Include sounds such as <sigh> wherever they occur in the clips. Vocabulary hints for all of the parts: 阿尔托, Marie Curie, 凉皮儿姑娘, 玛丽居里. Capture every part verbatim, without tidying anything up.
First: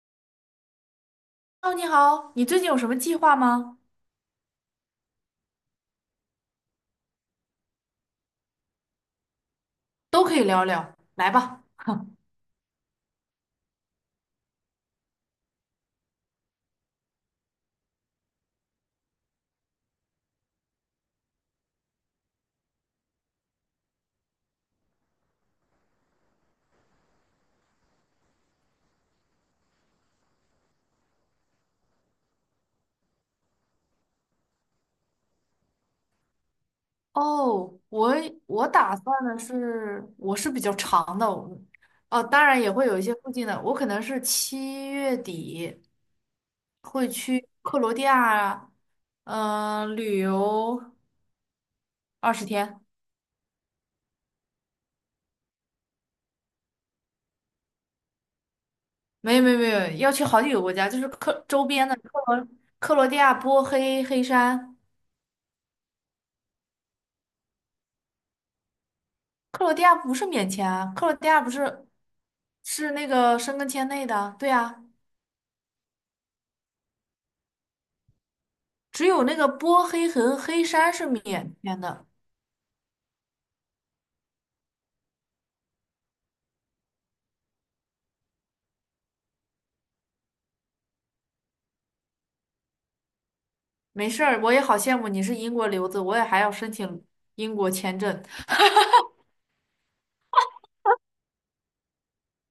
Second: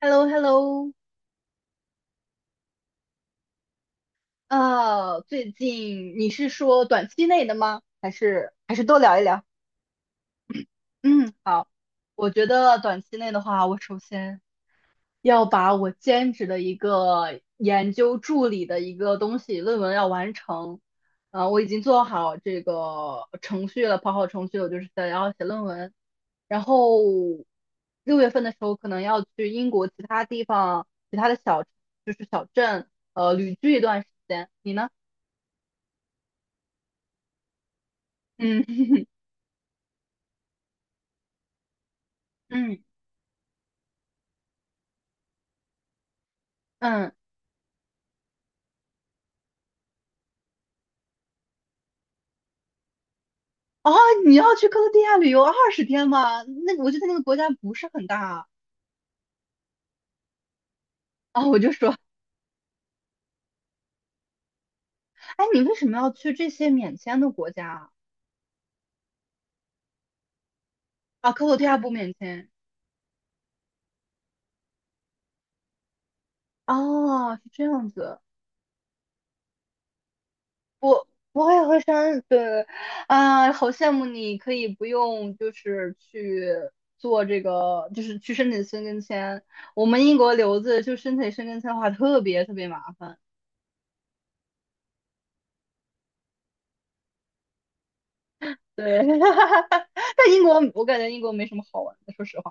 h e l l o h e l l o 哦，你好，你最近有什么计划吗？呃，最近你是说短期内的吗？还是还是多聊一聊？都可以聊聊，来嗯，吧。好，<laughs> 我觉得短期内的话，我首先要把我兼职的一个研究助理的一个东西论文要完成。呃，我已经做好这个程序了，跑好程序了，我就是想要写论文。然后六月份的时候，可能要去英国其他地方、其他的小，就是小镇，呃，旅居一段时间。你呢？哦，我嗯 我打 <laughs> 算的是，我是比较长的，我哦，当然也嗯会有一些附近的，我可能是七月底会嗯，去克罗地亚，嗯、旅游二十天，哦，你要去克罗地亚旅游二十天吗？那我觉得那个国家不是很大没有没有没有，要去好几个国家，就是克啊，我周就边说，的克罗克罗地亚、波黑、黑山，哎，你为什么要去这些免签的国家克罗地亚不是免签啊，克罗地啊？亚克不罗地亚是不免签是那个申根签内的，对呀。哦，是这样子。只有那个波黑和黑山是我我免也会签的。删，对，啊，好羡慕你可以不用就是去做这个，就是去申请申根签。我们英国留子就申请申根签的话，特别特别麻烦。没事儿，我也好羡慕你是英国留子，我也还要申请英国签证。对，<laughs> 但英国我感觉英国没什么好玩的，说实话。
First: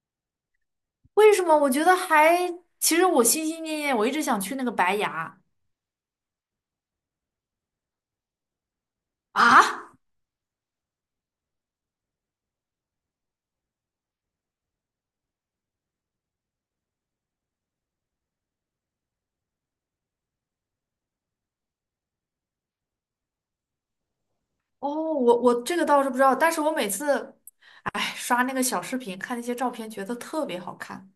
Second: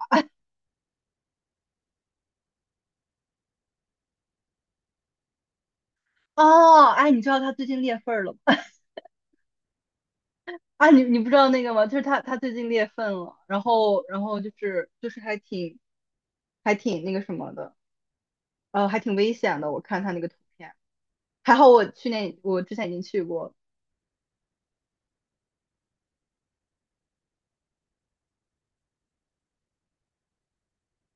为什么？我觉得还，其实我心心念念，我一直想去那个白崖哦，哎，你知道他最近裂缝了吗？<laughs> 啊。啊，你你不知道那个吗？就是他他最近裂缝了，然后然后就是就是还挺还挺那个什么的，呃，还挺危险的。我看他那个图片，还好我去年我之前已经去过了。哦，我我这个倒是不知道，但是我每次哎刷那个小视频，看那些照片，觉得特别好看。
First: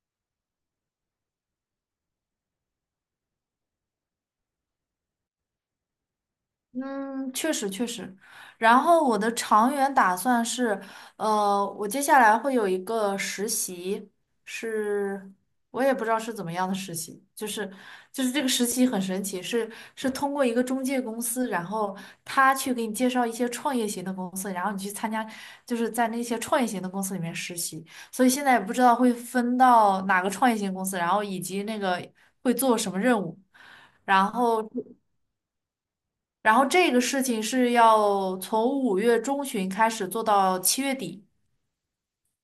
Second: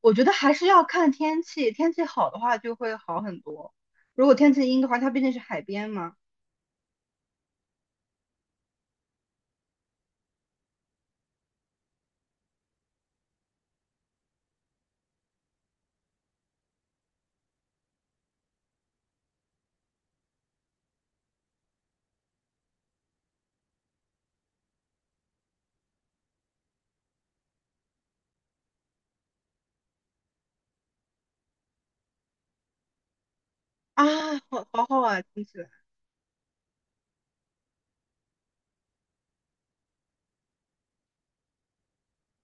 我觉得还是要看天气，天气好的话就会好很多。如果天气阴的话，它毕竟是海边嘛，嗯，确实确实。然后我的长远打算是，呃，我接下来会有一个实习，是我也不知道是怎么样的实习，就是就是这个实习很神奇，是是通过一个中介公司，然后他去给你介绍一些创业型的公司，然后你去参加，就是在那些创业型的公司里面实习。所以现在也不知道会分到哪个创业型公司，然后以及那个会做什么任务，啊，然好后。好好啊，听起来。然后这个事情是要从五月中旬开始做到七月底，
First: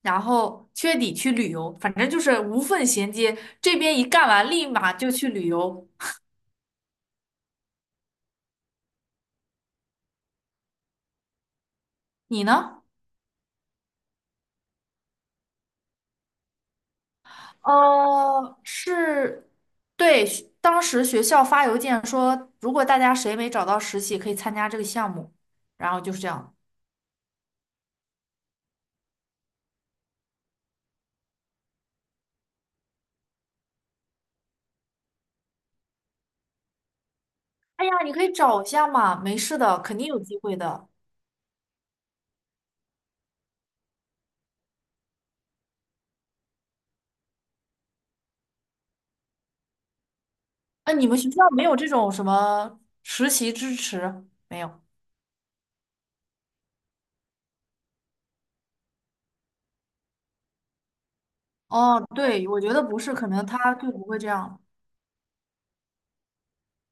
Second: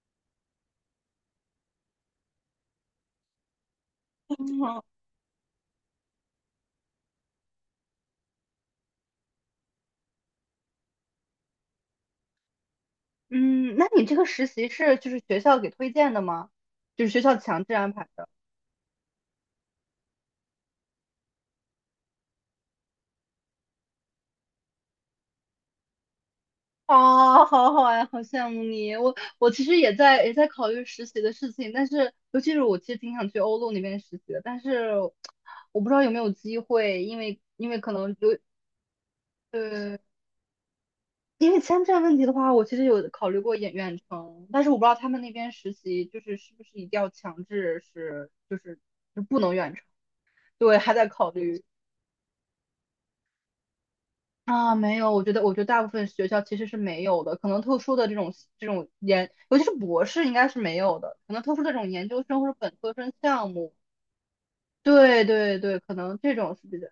然后七月底去旅游，反正就是无缝衔接，这边一干完立马 <laughs> 就去旅游。你呢？嗯，那你这个实习是就是学校给推荐的吗？就是学校强制安排的？呃，是，对，学当时学校发邮件说，如果大家谁没找到实习，可以参加这个项目，然后就是这样。啊，<laughs> 好好呀，好羡慕你。我我其实也在也在考虑实习的事情，但是尤其是我其实挺想去欧陆那边实习的，但是我不知道有没有机会，因为因为哎可呀，你能可以就找一下嘛，没事的，呃，肯定有机会的。因为签证问题的话，我其实有考虑过远远程，但是我不知道他们那边实习就是是不是一定要强制是就是就不能远程，对，还哎，你在们学考校虑。没有这种什么实习支持？没啊，有。没有，我觉得，我觉得大部分学校其实是没有的，可能特殊的这种这种研，尤其是博士应该是没有的，可能特殊的这种哦，研究生或对，者我觉本得科不生是，可能项目，他就不会这样。对对对，可能这种是比较，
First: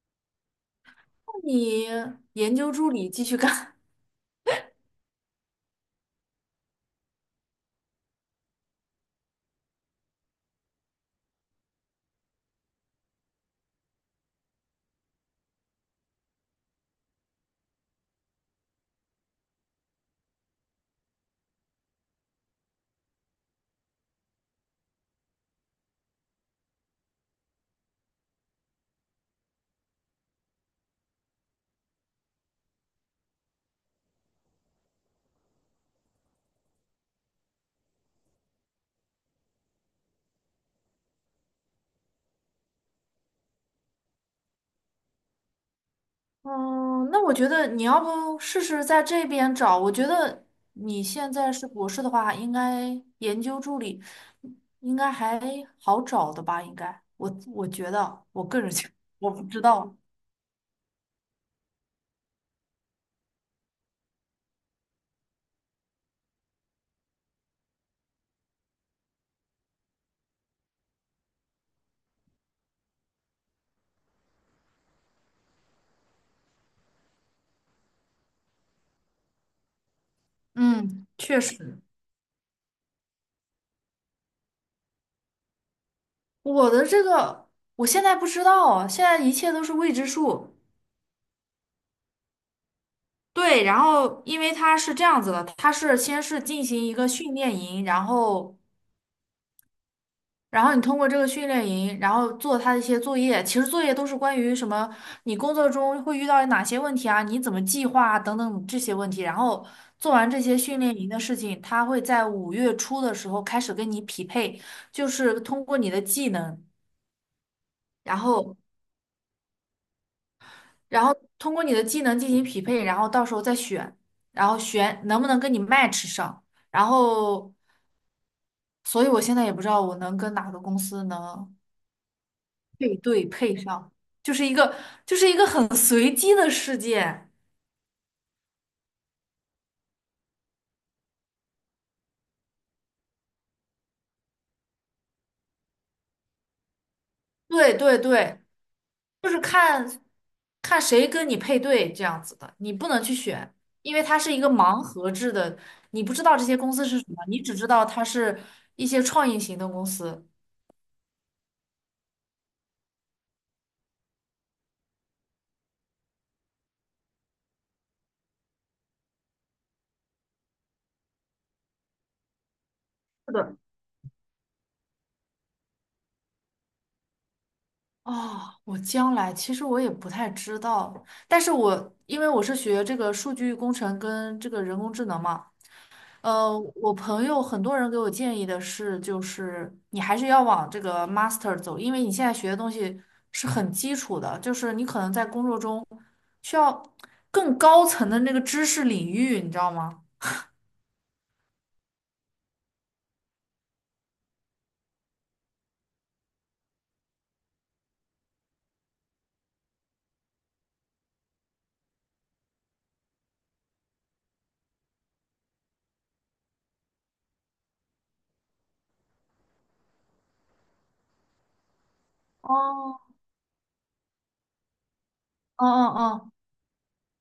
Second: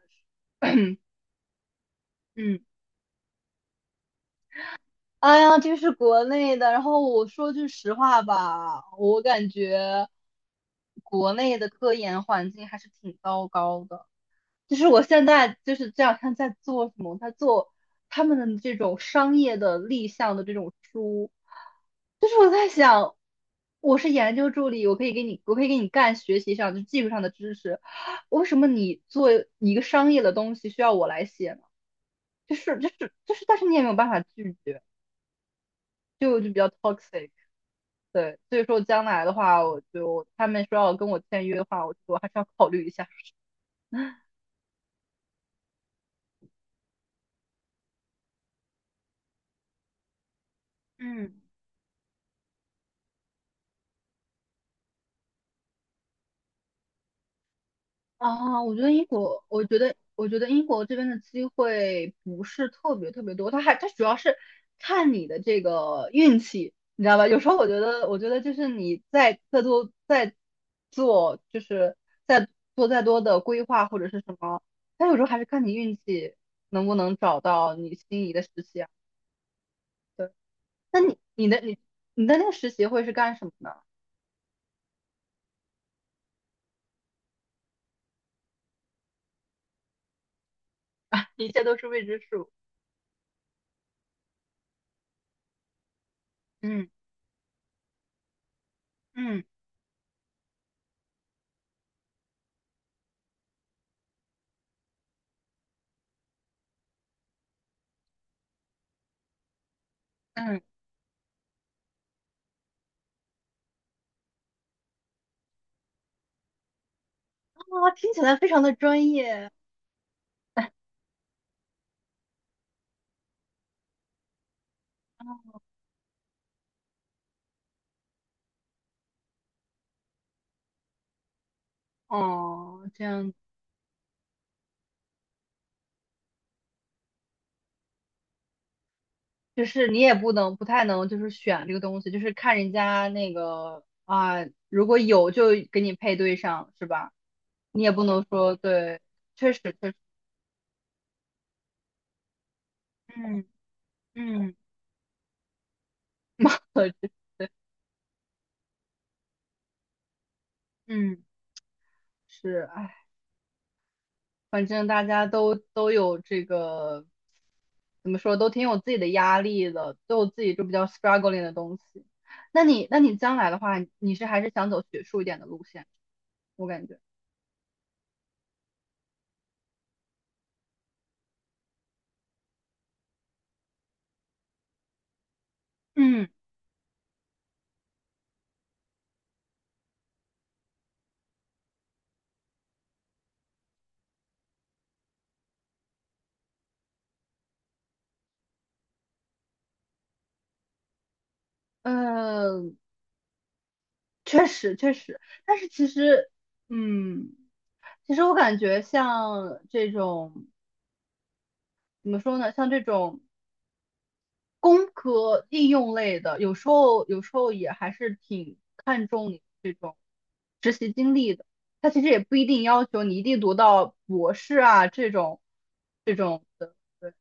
<clears throat> 那你研嗯究助理继续干。<laughs> 哎呀，这是国内的。然后我说句实话吧，我感觉国内的科研环境还是挺糟糕的。就是我现在就是这两天在做什么？在做他们的这种商业的立项的这种书，就是我在想，我是研究助理，我可以给你，我可以给你干学习上就技术上的知识，为什么你做一个商业的东西需要我来写呢？就是就是就是，但是你也没有办法拒绝，就就比较 toxic。对，所以说将来的话，我就他们说要跟我签约的话，我我还是要考虑一下。<laughs> 嗯，那我觉得你要不试试在这边找？我觉得你嗯。现在是博士的话，应该研究助理应该还好找的吧？应该，我我觉得，我个啊，人 <laughs> 我觉觉得得，英我不国，知我觉道。得，我觉得英国这边的机会不是特别特别多，它还它主要是看你的这个运气，你知道吧？有时候我觉得，我觉得就是你再再多再做，就是再做再多的规划或者是什么，它有时候还是看你运气能不能找到你心仪的实习啊。对，那嗯，你确你的你实，你的那个实习会是干什么呢？我的这个我现在不知道啊，现在一切都是未知数。<laughs> 一切都是未知数。对，然后因为它是这样子的，它是先是进行嗯一个训练营，然后，嗯然后你通过这个训练营，然后做它的一些作业，其实作业都是关于什么，你工作中会遇到哪些问题啊，你怎么计划啊等等这些问题，然后做完这些嗯，训练营的事情，它会在五月初的时候开始跟你匹配，就是通过你的技能，啊，听然起来非后，常的专业。然后通过你的技能进行匹配，然后到时候再选，然后选能不能跟你 match 上。然后所以我现在也不知道我能跟哪个公司能哦，配这对样配上，就是一个就是一个很随机的事件。就是你也不能不太能就是选这个东西，就是看人家那个啊，如果有就给你配对上，是吧？对你也对不能对，说对，就是确实看确实，看谁跟你配对这样子的，你不能去嗯选，因为它是一个嗯，盲盒制的，你不知道这些公 <laughs> 司可是是什么，你对，只知道它是一些创意型的公司。嗯是，哎，反正大家都都有这个怎么说，都挺有自己的压力的，都有自己就比较 struggling 的东西。那你那你是将来的。的话，你是还是想走学术一点的路线，我感觉，哦，我将来其实我也不太知道，但是我因为我是学这个数据工程跟这个人工智能嘛。嗯。呃，我朋友很多人给我建议的是，就是你还是要往这个 master 走，因为你现在学的东西是很基础的，就是你可能在工作中需要更高层的那个知识领域，你知道吗？嗯，确实确实，但是其实，嗯，其实我感觉像这种怎么说呢，像这种工科应用类的，有时候有时候也还是挺看重你这种实习经历的。它其实也不一定要哦，求你一定读到博士啊这种嗯嗯这嗯，种的。对，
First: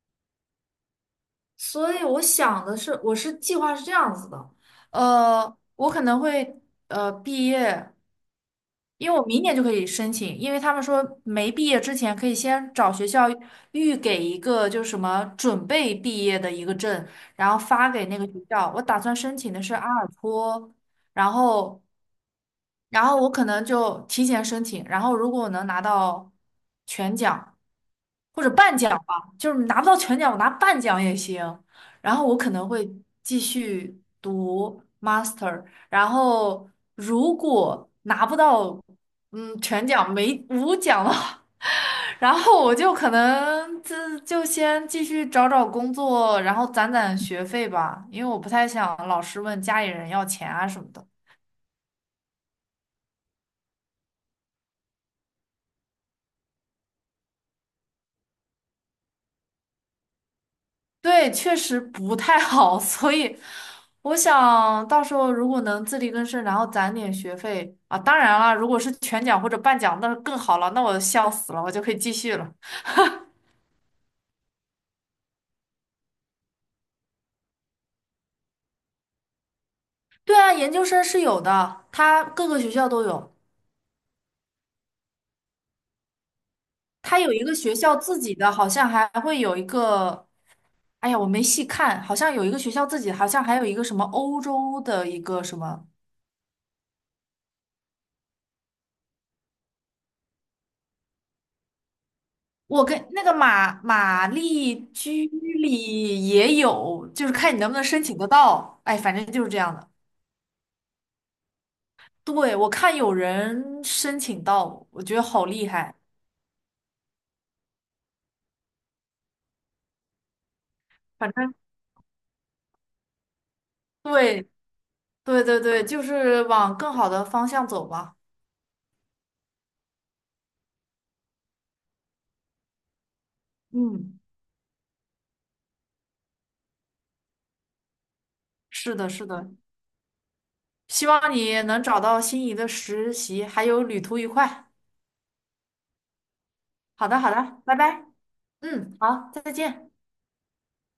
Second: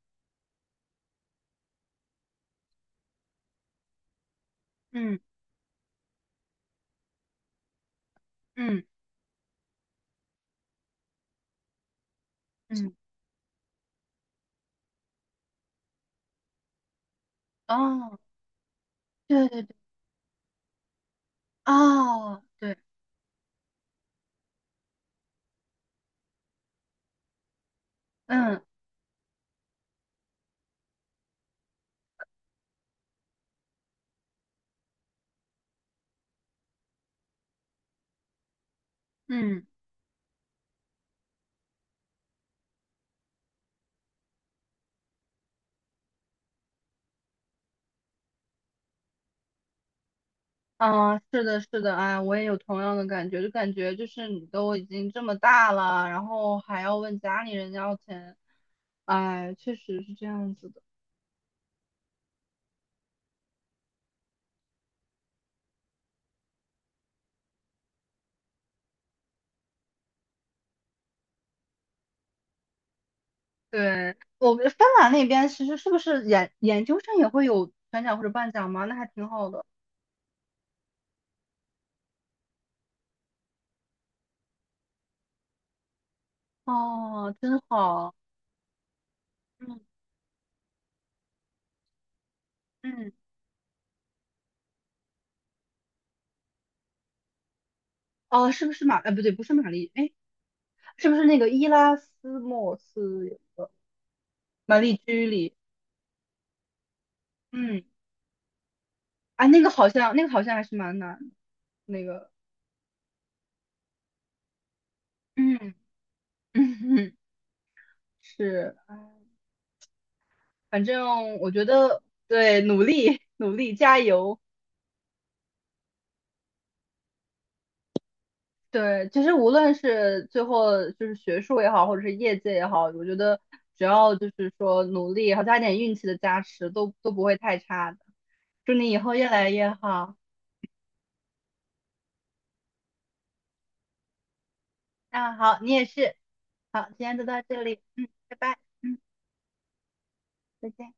所以我想的是，我是计划是这样子的，嗯呃，我可能会呃毕业，嗯因为我明年就可以申请，因为他们说没毕业之前可以先找嗯，学校预给一个就是什么准备毕业的一个证，然后发给哦，那个学校。我打算申对请对的是对，阿尔托，然后哦，对，然后我可能就提前申请，然后如果我能拿到全奖或者嗯。半奖吧，就是拿不到全奖，我拿半奖也行。然后我可能会继续读 master，然后如果拿不到嗯嗯。全奖没无奖了，<laughs> 然后我就可能自就先继续找找工作，然后攒攒学费吧，因为我不太想老是问家里人要钱啊什么的。嗯，是的，是的，哎，我也有同样的感觉，就感觉就是你都已经这么大了，然后还要问家里人要钱，哎，确实是这样子的。对，确实不太好，<laughs> 所以我想到时候如果能自力更生，然后攒点学费啊，当然了，如果是全奖或者半奖，那更好了，那我笑死了，我就可以继续了。对，我们芬兰那边其实是不是研研究生也会有全奖或者半奖吗？那还挺好的。对啊，研究生是有的，它各个学校都有，它有哦，一个真学校好。自己的，好像还会有一嗯个，哎呀，我没细看，好像有一个学校自己，嗯，好像还有一个什么欧洲的一个什么。哦，是不是马？哎，不对，不是玛丽，哎，是不是那个伊拉斯莫我跟那个斯马马玛丽丽居居里？里也有，就是看你能不嗯，能申请得到。哎，反正就哎，是这那个样好的。像，那个好像还是蛮难的，那个，对，我看有人申请到，我觉得好嗯厉嗯。害。<laughs> 是，反反正我正觉得对，努力努力加油。对对对对，就是往更好的方向走吧。对，其实无论是最后就是学术也好，或者是业界也好，我觉得只要嗯，就是说努力，好加点运气的加持，都都不会太差的。祝你是以的，后是越来的，越好。希望你能找到心仪的实习，还有旅途愉快。那好，你也是。好，今好天的，就好到这的，拜里，拜。嗯，拜拜，嗯，嗯，好，再见。再见。